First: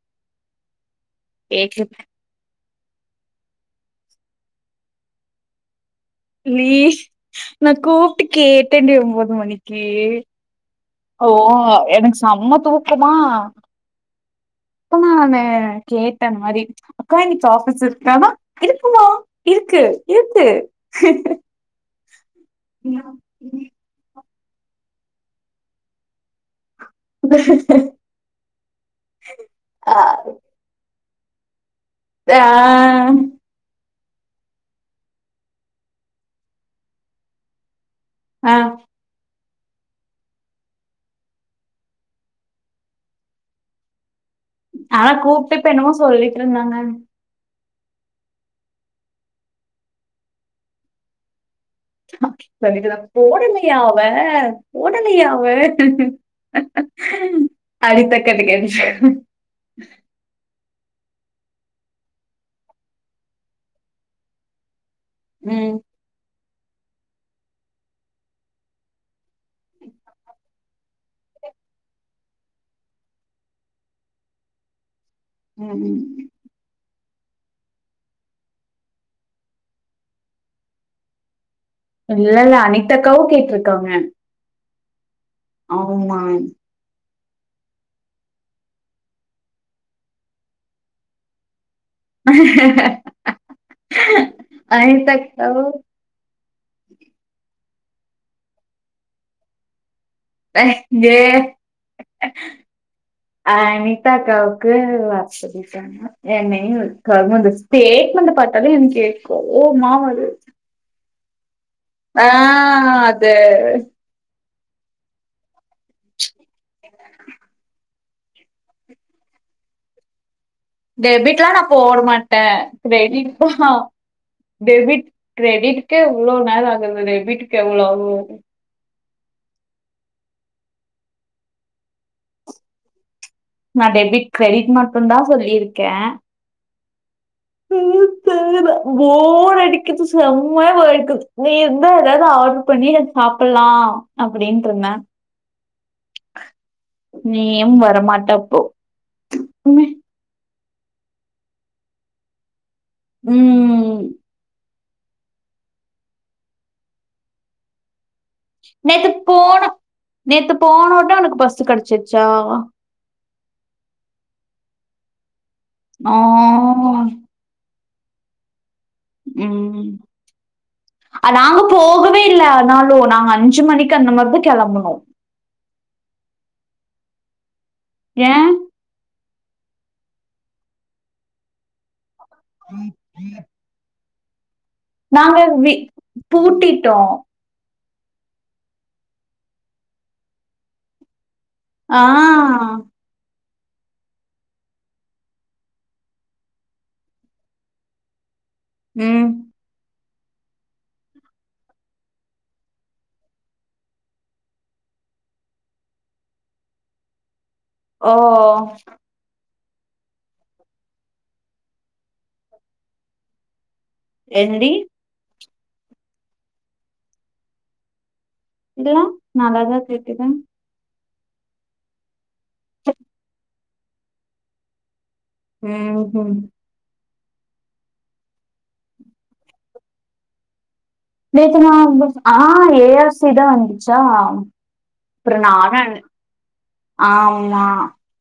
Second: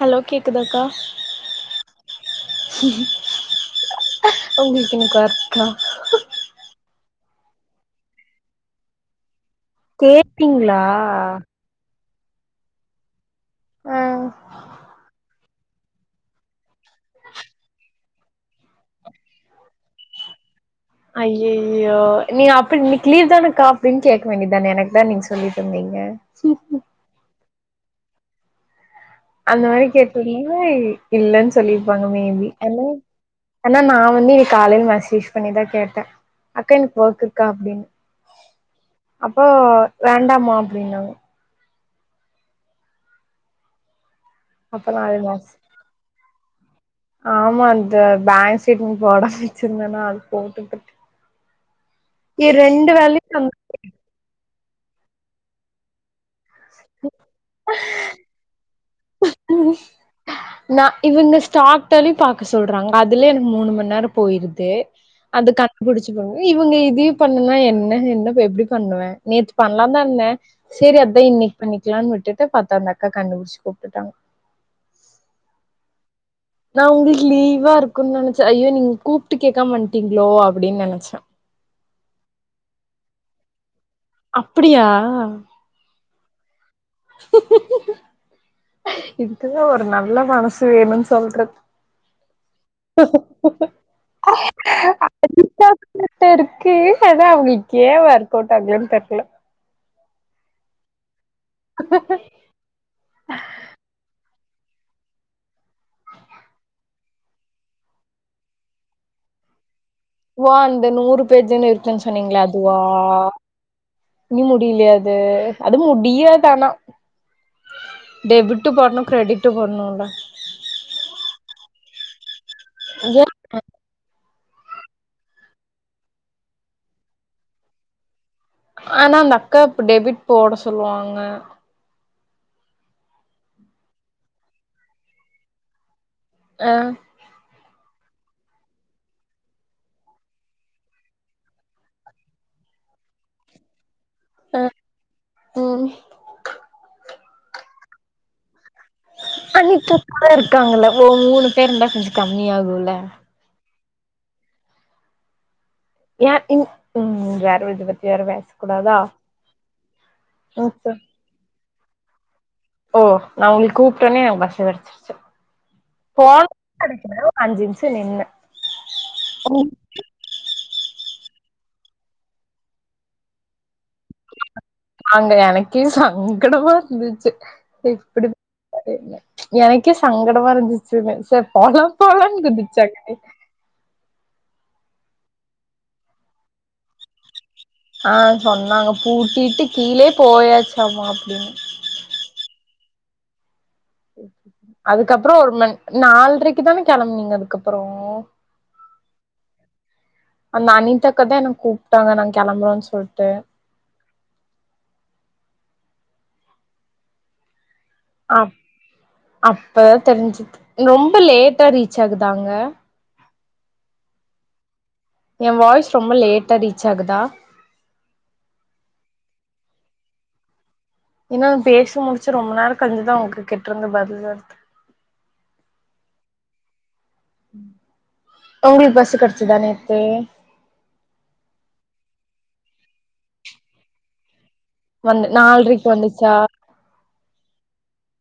Hello கேக்குதாக்கா கேக்குது ஒங்களுக்கு இன்னைக்கி ஒர்தா லீ நா கூப்ட்டு கேட்டேண்டி ஒம்போது மணிக் கி கேப்பீங்களா ஓ எனக்கு செம்ம தூக்கமா அ அப்ப நானு கேட்ட அந்த மாரி அக்கா இன்னைக்கு ஆபீஸ் இருக்கானா இருக்குமா இருக்கு இருக்கு ஐயய்யோ நீ அப்புடி நீ இண்ணிக்கு லீவ்தானக்கா எப்டினு கேக்க வேண்டிதான எனக்குதா நீங்க சொல்லிட்டு இருந்தீங்க [inaudible] அந்த மாரி ஆ கேட்டுருந்தனா இல்லனு சொல்லிருப்பாங்க ஆ மேபி அனா ஆனா நா வந்து இனக்கி காலைல மெசேஜ் பண்ணிதா கேட்டே அக்கா எனக்கு ஒர்க் இருக்கா அப்டின்னு ஆ அப்ப வேண்டாமா அப்டின்னாங்க அப்ப நான் அதா அது மெஸ் கூப்டு இப்போ என்னமோ சொல்லிட்ருந்தாங்க ஆமா அந்த பேங்சைடு போடாம வச்சிருந்தனா அது போட்டுட்ருக் சந்திக்குதா வேலையும் போடலயா அவே [unintelligible] போடலயா அவே அடித்த கட்டு க [unintelligible] ம் நா இவுங்க ஸ்டாக்டேலி பாக்க சொல்றாங்க அதுலயே எனக்கு மூணு மணி நேரோம் போயிருது அது ம் கன் புடிச் இவுங்க இது பண்ணனா என்ன என்ன எப்டி பண்ணுவே நேத்து பண்லாந்தா இருந்தே சேரி அதா இன்னைக்கு பண்ணிக்கலானு விட்டுட்டு பத்தா அந்த அக்கா கண்டுபிடிச்சு கூப்பிட்டுட்டாங்க ம் ம் நா உங்களுக்கு லீவா இருக்குன்னு நினைச்சே ஐயோ நீங்க கூப்ட்டு கேட்கம வன்டீங்களோ அப்டின்னு நினைச்சே இல்ல இல்ல அனித அக்காவு கேட்டிருக்காங்க அப்டியா ஆ ஆமான் இதுக்குதா ஒரு நல்ல மனசு வேணுன்னு சொல்றது அனிதா அக்காவு ட இருக்கே அதா அவங்களுக்கே ஏ ஆர் போட்டாங்கன்னு தெரல அ இங்கே அ அனிதாக்காவுக்கு வசதி என்னயு கர்மோந்த ஸ்டேட் மேன்ட பாத்தாத எனக்கே கோவமா வரு ஓ அந்த நூறு பேஜன்னு இருக்கன்னு சொன்னீங்களா அதுவா அது இன்னு முடியலைய அது அது முடியது ஆனா டெபிட்டு போடணு க்ரெடிட்டு போடணும்ல டெபிட்லா நா போட மாட்டே ஏ கிரெடிட் தா டெபிட் கிரெடிட்டுகே எவ்ளோ நாளாகுது டெபிட்டுக்கு எவ்ளோ ஆகு ஆனா அந்த அக்கா இப்ப டெபிட் போட சொல்லுவாங்க நா டெபிட் கிரெடிட் மட்டு தா சொல்லியிருக்கே ஆ முடில போர் அடிக்குது சமாய போர் அடிக்குது நீ இருந்த எதாது ஆர்டர் பண்ணி சாப்பலா அப்டின்றிந்த ம் நீயு வரமாட்ட அப்போ உம் அனித்தா அக்கா தா இருக்காங்கல்ல ஓ மூணு பேரு இருந்தா கொஞ்சோ கம்மி ஆகும்ல ம் ம் யார் ம் ம் வேறது பத்தி வேற பேச கூடாதா நேத்து போன நேத்து போனோ உடனே உனக்கு பஸ்சு கிடைச்சிருச்சா ஓ நா உங்களுக்கு கூப்பிட்டேனே பஸ் வச்சிருச்சு ஆ, பால் [unintelligible] அஞ்சு நிமிஷோ நின்ன உங்க ம் நாங்க போகவே இல்ல ஆனாலு நாங்க அஞ்சு மணிக்கு அந்த மாரிதா கிளம்பனோ அங்க எனக்கே சங்கடமா இருந்துச்சு எப்டி ஏன் எனக்கே சங்கடமா இருந்துச்சுமே சேரி போலா போலானு குதிச்சாக்கலே நாங்க வி பூட்டிட்டோ ஆ சொன்னாங்க பூட்டிட்டு கீழே போயாச்சமா அப்டின்னு ஆ ஓகே [unintelligible] அதுக்கப்றோ ஒரு மண் நாலரைக்கு தானே கிளம்புனிங்க அதுக்கப்றோ ம் அந்த அனிதாக்கதா என கூப்ட்டாங்க நா கிளம்புறோன்னு சொல்ட்டு ஓ அப் அப்ப தெரிஞ்சுக் ரொம்ப லேட்டா ரீச் ஆகுதாங்க என்டி எ வாய்ஸ் ரொம்ப லேட்டா ரீச் ஆகுதா இல்லயே நாலதா தைக்கற ஏனா பேசி முடிச்சு ரொம்ப நேரோ கழிச்சுதா அவுங்க கிட்ட இருந்து பதில் வருது ம் ம் உங்களுக்கு பஸ்ஸூ கிடச்சுதா நேத்து நேத்து நா [inaudible] ஆ ஏஆர்சி தா வந்துச்சா வந்து ப்புற நான நால்ரைக்கு வந்துச்சா ஆமா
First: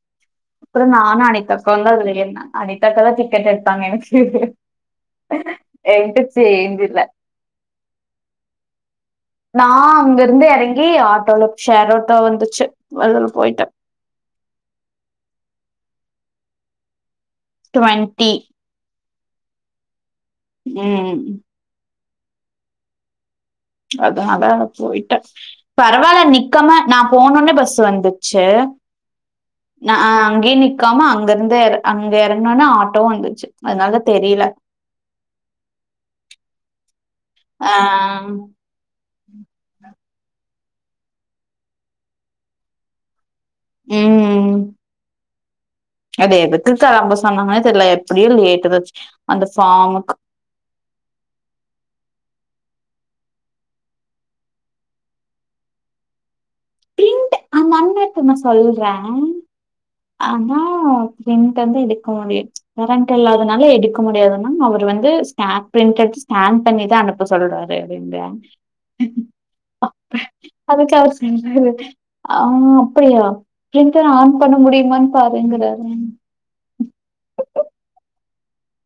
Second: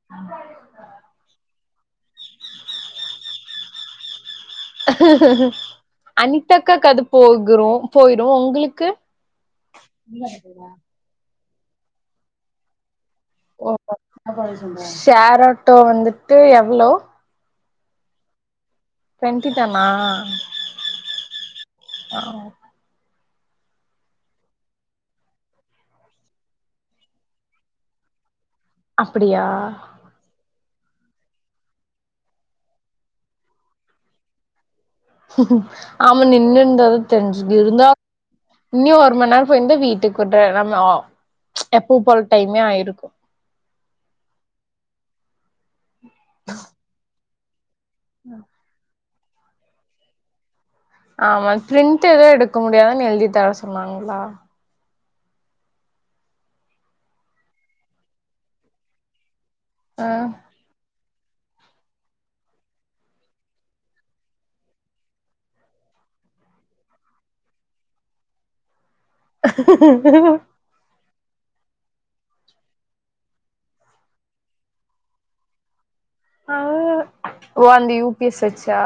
[inaudible] ப்புற நானு அனிதா அக்காவு தா அதுல ஏற்ன அனிதா அக்கா தா டிக்கெட் எடுத்தாங்க எனக்கு என்ட்ட அனிதாக்கா சேஞ்ச் இல்ல. அது போகுரும் போயிரும் உங்களுக்கு நான் அங்க இருந்து எறங்கி ஆட்டோல ஷேர் ஆட்டோ வந்துச்சு அதுல போயிட்டேன் ஷோர் ஆட்டோ வந்துட்டு எவ்ளோ ட்வன்ட்டி ட்வென்ட்டி தனா ம் [unintelligible] அதனால போயிட்டேன் பரவாயில்ல நிக்காம நான் போன ஒட்னே பஸ் வந்துச்சு அப்டியா ஹ அங்கேயே நிக்காம அங்க இருந்து அங்க எறங்குனோன்ன ஆட்டோ வந்துச்சு அதனால தெரியல ஆமா நின்னுனு இருந்ததான் தெரிஞ்சுது இருந்தா ஆ. இன்னியு ஒரு மண் நேர போயிருந்தா வீட்டுக் உட்ற நம்ம ஆ எப்பு போல டைமே ஆயிருக்கு ம் அது எதுக்குகா அபசகுன மாரி தெரியல எப்டியும் லேட்டு தான் ஆச்சு ஆமா பிரிண்ட் எதுவும் எடுக்க முடியதுன்னு எழுதிதர சொன்னாங்களா பிரிண்ட் அந்த அண்ணா என்ன தெரியுமா சொல்றான் ஆ ஆ பிரண்ட் வந்து எடுக்க முடியும் கரண்ட் இல்லாதனால எடுக்க முடியாதுன்னா அவர் வந்து ஸ் பிரிண்ட் எடுத்து ஸ்கேன் பண்ணிதான் அனுப்ப எப்ப சொல்லறாரு அப்டின்றியா [unintelligible] அதுக்காக என்ன செய்துறது ஆ அப்டியா பிரிண்ட் ஆன் பண்ண முடிய வந்து பாருங்கறாரு ஆ அந்த யூபிஎஸ் வெச்சா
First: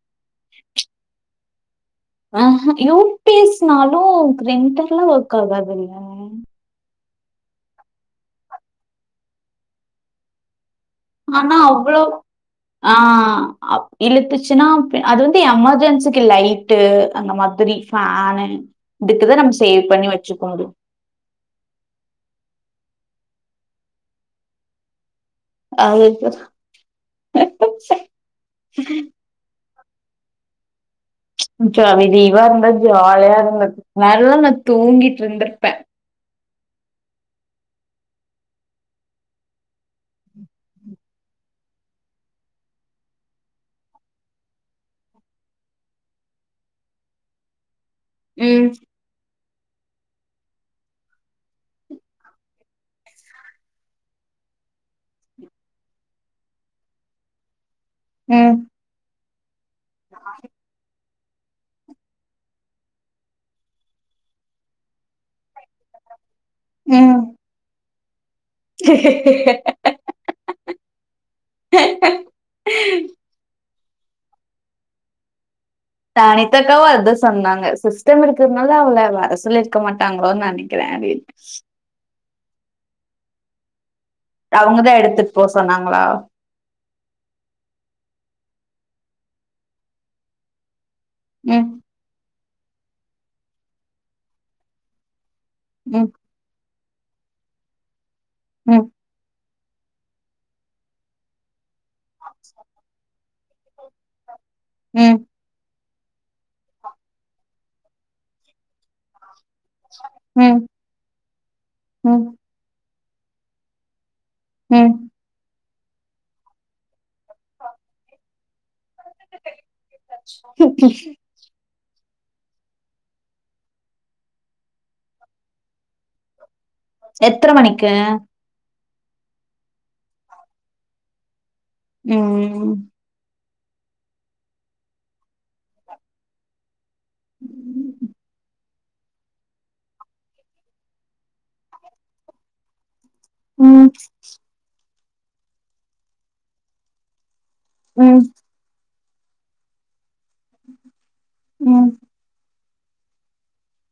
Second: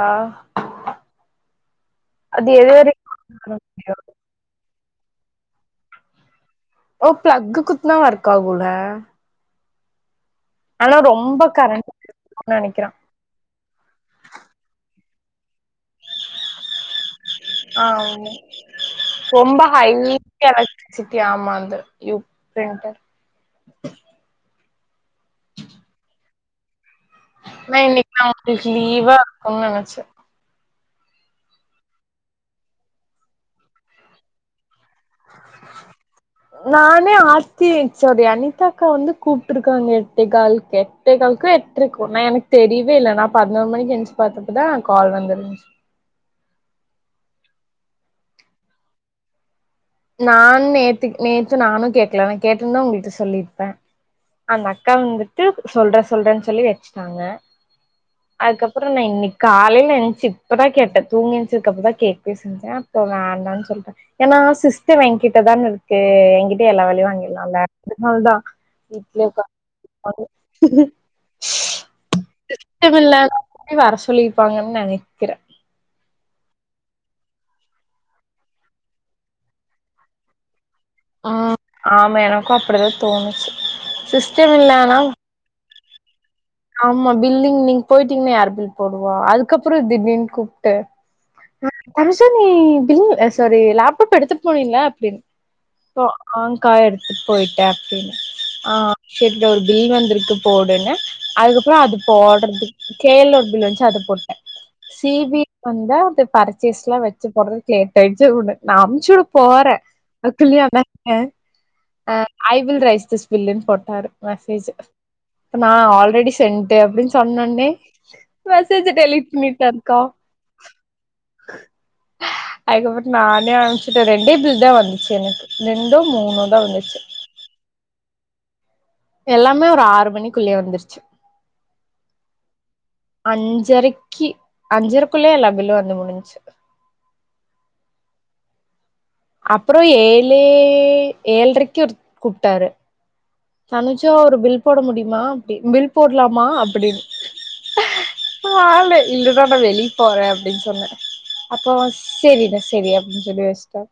ஆ ஹ யூ பி‌ எஸ் னாலும் பிரிண்டர்ல ஒர்க் ஆகாதுலே ஓ பெளக்கு குத்துனா ஒர்க் ஆகுலே ரொம்ப ஆனா கரண்ட் அவ்ளோ இருக்கும்னு நெனைக்கிறே ஆ இழுத்துச்சுன்னா அது வந்து எமர்ஜென்சிக்கு லைட்டு அந்த மாரி துரி ஆ ஃபேனு இதுக்குதா நம்ம சேவ் பண்ணி வச்சுக்க முடியு சித்தி ஆமான்து யூ பிரிண்டர் அ இப்பதா நா இன்னைக்கு நான் ஆபீஸ் லீவா இருக்கும்னு நினேச்சேன் ஜாலி லீவா இருந்தா ஜாலியா இருந்தது நல்லா நான் தூங்கிட்டு இருந்திருப்பேன் [inaudible] நானே ஆர்த்தி சோரி அனிதா அக்கா வந்து கூப்ட்ருக்காங்க எட்டே கால்க்கே எட்டேகாலுக்கோ எட்டரைகோ நான் எனக்கு தெரியவே இல்ல நான் பதினோரு மணிக்கு எந்திருச்சு பாத்தப்ப தான் கால் வந்திருந்துச்சி ம் நானும் நேத்து நேத்து நானும் கேடக்கல நான் கேட்டுருந்த உங்கள்கிட்ட சொல்லியிருப்பேன் அந்த அக்கா வந்துட்டு சொல்றேன் சொல்றேன்னு சொல்லி வெச்சுட்டாங்க ம், அதுக்கப்பறம் நான் இன்னைக்கு காலையில எஞ்ச்சி இப்பதான் கேட்டேன் தூங்கி ஏஞ்ச்சதுக்கப்றதா கேக்வே செஞ்ச அப்ற வேண்டான் சொல்ட்ட ஏன்னா சிஸ் சிஸ்டம் எங்கிட்டதானே இருக்கு எங்கிட்ட எல்லா வேலையும் ம். வாங்கிடலாம் இல்ல அதனால தான் [inaudible] வீட்குள்ள வர சொல்லிர்பாங்கன் நனைக்கிற தனித்தக்காவு அத சொன்னாங்க சிஸ்டம் இருக்கிறதுனால அவ்ள வர சொல்லி இருக்க மாட்டாங்ளோ நனைக் க்ரவேஜ் ம் ஆமா எனக்கு அப்டிதா தோணுச்சு சிஸ் அவுங்கதா எடுத்துட் போ சொன்னாங்களா ஆமா பில்லிங் நீங் போயிட்டீங்னா யார் பில் போடுவா அதுக்கப்றோ திடீனு கூப்ட்டு ம் தமிசா நீ பில்லு அ சாரி லேப்டாப் எடுத்துட் போனீல அப்டின்னு ம், ஆ கா எடுத்துட் போயிட்ட அப்டின்னு ஆ ம். இங்க ஒரு பில் வந்திருக்கு போடுன்னு அதுக்கப்றோ அது போட்றது கேள் ஒரு பில் வச்சு அது போட்ட ம். சிபி வந்தா அது பர்ச்சேஸ்லா வச்சு போறதுக் லேட்டாயிச்சு உனக் நா அமுச்சுட போற ம் [unintelligible] அ ம் ஐ வில் ரை த பில்லன்னு போட்டாரு மெசேஜ் ம் இப்ப நா ஆல்ரெடி சென்ட் அப்டி சொன்னோன்னே மெசேஜ்ச டெலிட்ட மீட்டாக்கா அதுக்கப்பறமேட் நானே ஆரம்பிச்சுட்ட ரெண்டே பில் தா வந்துச்சு எனக்கு ரெண்டோ மூணோ தா வந்துச்சு எத்தன மணிக்கு எல்லாமே ஒரு ஆறு மணிக்குள்ளயே வந்துருச்சு ம் அஞ்சரைக்கி அஞ்சரைக்குள்ளே எல்லா பில்லும் வந்து முடிஞச்சு உம் அப்றோ ஏழே ஏழ்ரைக்கு ஒரு கூப்ட்டாரு ம் தன்சோ ஒரு பில் போட முடிமா அப்டி பில் போட்லாமா அப்டின்னு ம் ஓ ஆள் இல்லதா நா வெளிய போறேன் அப்டினு சொன்னேன் அப்போ ம் சேரிதா சேரி அப்டின் சொல்லிஷ்டம்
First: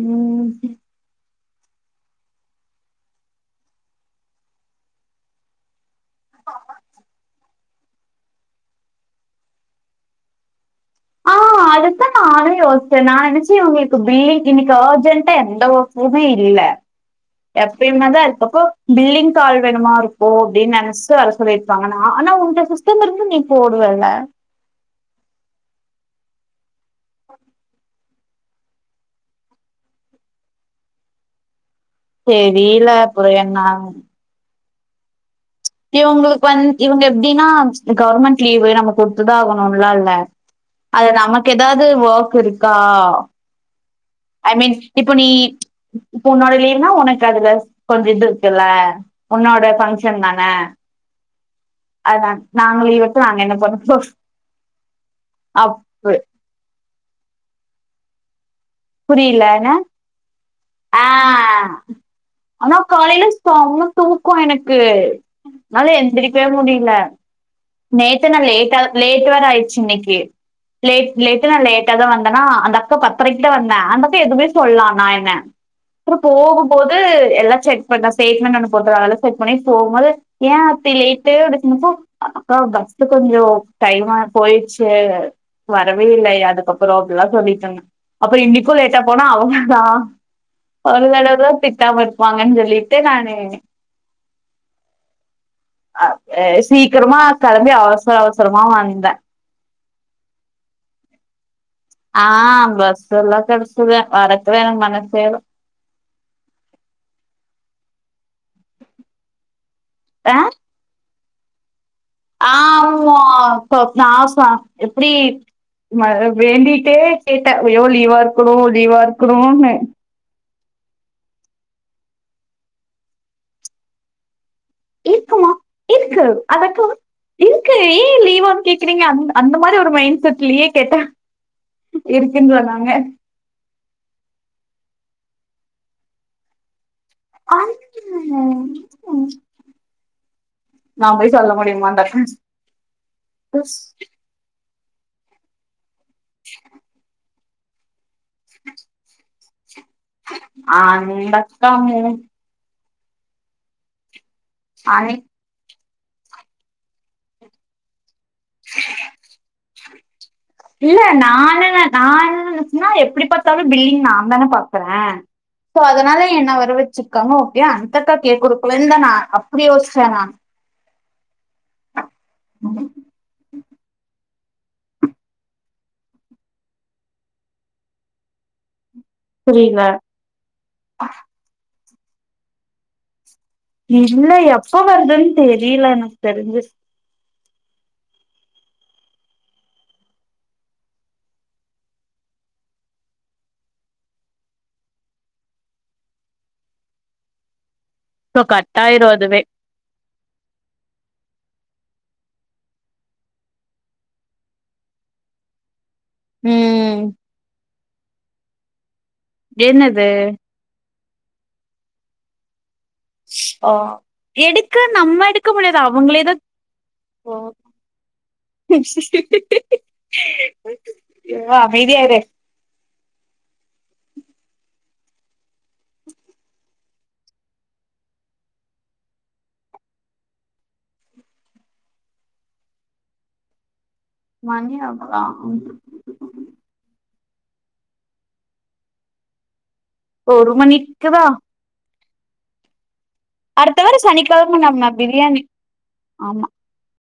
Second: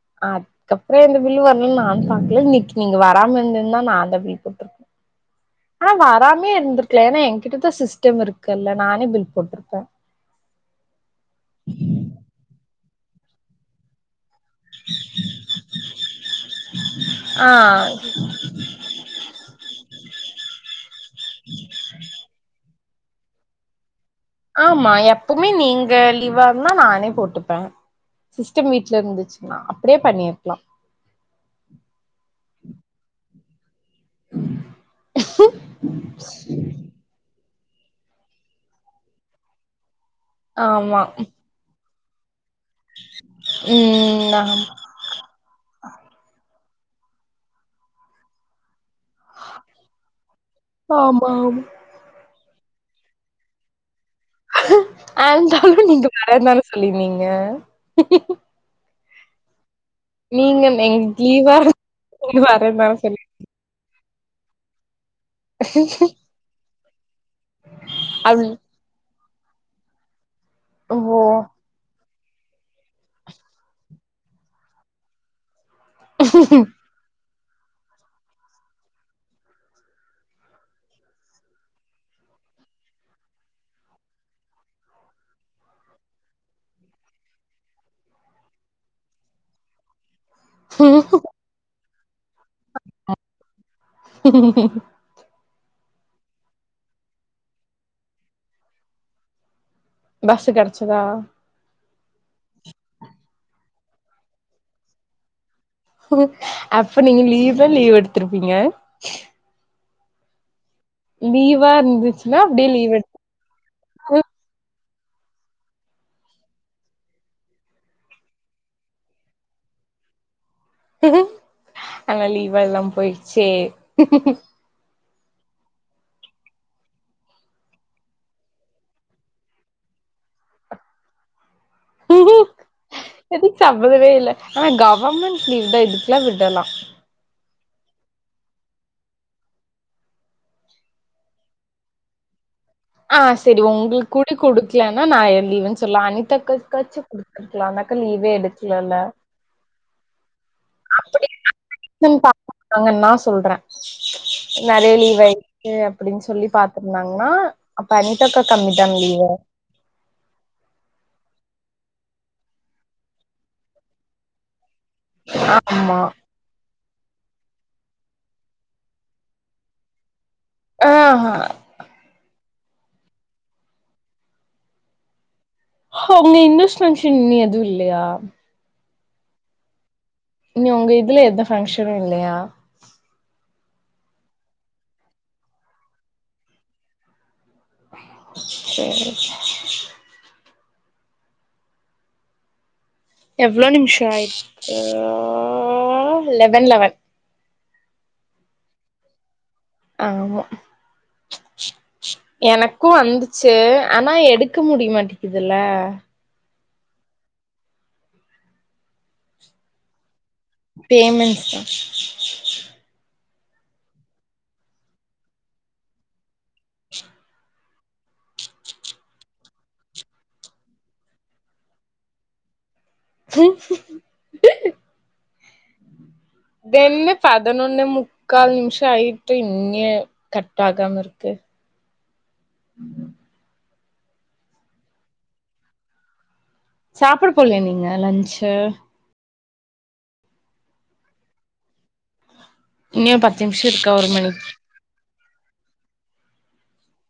ம் அதுக்கப்றோ எந்த பில் வர்லான் நானு பாக்ல இன்னைக் நீங்க வராம இருந்துந்தா நா அந்த பில் போட்ருப்ப ஆ வராமே இருந்திருக்லா ஏன்னா என்கிட்டதா சிஸ்டம் இருக்குல்ல நானே பில் போட்ட த்த ஆ அதுதா நானு யோஸ்ச்ச நா நெனச்ச உங்களுக்கு பில்லிங் இன்னைக் ஆர்ஜென்டா எந்த ஓர்க்குமே இல்ல ஆ எப்டின்னா தா அதுக்கப்போ பில்லிஙக் ஆள் வேனுமா இருக்கு அப்டின் நெனச்சு வர சொல்லி இருப்பாங்கனா ஆனா உங்க சிஸ் கஸ்டமர் இருந்தா நீ போடுவல ஆமா எப்பவுமே நீங்க லீவ் இருந்தா நானே போட்டுப்ப சிஸ்டம் வீட்ல இருந்துச்சுன்னா அப்டியே பண்ணியிருக்லா தெரில அப்ற என்னானு இவுங்ளுக் வந்து இவுங்க எப்டின்னா கவர்மெண்ட் லீவு நம்ம குடுத்துதா ஆகணும்லா இல்ல ஆமா அது நமக்கு எதாது ஓர்க் இருக்கா ம் ம் ம் ஐ மீன் ஆமா இப்ப நீ இப்போ ஒன்னோட லீவ்னா ஏனக்கு அதுல கொஞ்ச இது இருக்குல்ல உன்னோட ஃபங்க்ஷன் தான ஆமா ஆமா அதா நாங்க லீவ் எடுத்து நாங்க என்ன பண்ண போ ஆந்தாலும் நீங்க வரந்தான சொல்லிருந்தீங்க புரில என நீங்கம் ஆ ஆனா சொல்லி காலைல செம்ம தூக்கோ எனக்கு அதனால எந்திரிக்கவே முடில நேத்தே நா அப் லேட்டா லேட் வேர ஆயிர்ச்சு இன்னிக்கு லேட் ஓ லேட் த்து நா லேட்டா தா வந்தேன்னா அந்த அக்க பத்தரைக்கு தா வந்தா அந்த அக்கா எதுவுமே சொல்லா நா என்ன ப்றோ போகும்போது எல்லா செக் பண்ணா ஸ்டேட்மெண்ட் ஒன்னு போட்றாங்கல்ல செக் பண்ணி போகும்போது ஏ அப்டி லேட்டு [unintelligible] அக்கா பஸ்ஸு கொஞ்சோ டைமா போயிடுச்சு வரவே இல்லை அதுக்கப்புறோ அப்படிலா சொல்லிட்ருந்த அப்பறோ இன்னைக்கு லேட்டா போனா அவங்கதா ஒரு தடவ திட்டாம இருப்பாங்கன் சொல் லிட்ட நானு ஆ எ சீக் க்கிரமா கெளம்பி அவசர அவசரமா வந்தே பஸ்ஸு கெடைச்சுதா ஆ பஸ் எல்லா கெடைச்சுதா வரத்துக்கு எனக்கு மனசேல்ல அப்ப நீங்க லீவ்ல லீவ் எடுத்திருப்பீங்க [unintelligible] லீவா இருந்துச்சுன்னா அப்படியே லீவ் எடுத் ஆமா இப்ப பாஸா எப்டி ம வேண்டிட்டே கேட்டே ஐயோ லீவா இருக்கணு லீவா இருக்கணுன்னு ஆனா லீவா எல்லா பொயிட்ச்சே இதுக்கு அதக்கு இருக்கு ஏன் லீவான்னு கேக்குறீங்க அந்த அந்த மாரி ஒரு மைண்ட் செட்லயே கேட்டா இருக்குன் சொன்னாங்க எடுச்சவ்வதவே இல்ல ஆனா கவர்மெண்ட் லீவ் தா இதுக்கெல்லா விடலா ஆ உ நா போய் சொல்ல முடியுமா தட் மீன்ஸ் ஆ செரி உங்களுக்கு கூட குடுக்கலன்னா நா என் லீவுன்னு சொல்லா அனிதாக்காக்காச்சி குத் கடசில அந்த அக்கா லீவே எடுக்கலல்ல அ அந்தக்கா மூ வாங்கன் தா சொல்றே வரை லீவை கே அப்டின்னு சொல்லி பாத்துருந்தாங்கன்னா அப்ப அனிதாக்கா கம்மிதான் லீவு இல்ல நானுனு நானுன் இந்துச்சுனா எப்டி பாத்தாலு பில்லிங் நா தானே பாக்குறே சோ ஆமா அதனாலே என்ன ஒரவ் வச்சிர்க்காங்க ஓகே அந்தக்கா கே குடுக்கலன் தா நா அப்டியே யோசுச்சே நா ஆஹ ஹ அங்க இந்துஸ் பங்க்ஷன்னு எதுவு இல்லையா புரில இல்லியா ஒங்க இதுல எந்த ஃபங்க்ஷனு இல்லையா இல்ல எப்ப வருதுன் தெரில எனக்கு தெரிஞ்சி சேரி எவ்ளோ நிம்ஷோ ஆயட்டு லெவன் லெவன் சோ கட் ஆயிரு அதுவே ஆமா எனக்கு வந்துச்சு ஆனா எடுக்க முடிய மாட்டிக்குதுல ம் என்னது பேமன்ஸ்தா ஒ எடுக்க நம்ம எடுக்க முடியாது அவுங்களேதா ஒ ஐயோ அமைதியா இரு [inaudible] இதுஎன்ன பதனொன்னே முக்கால் நிமிஷோ ஆயிட்டு இன்யு கட்ட ஆகாம இருக்கு மணி ஆகுதா சாப்புட போலயா நீங்க லன்ச்சு ஒரு மணிக்கவா இன்யு பத் அடுத்த வர சனிக்கெழ நம்ம பிரியாணி ஆமா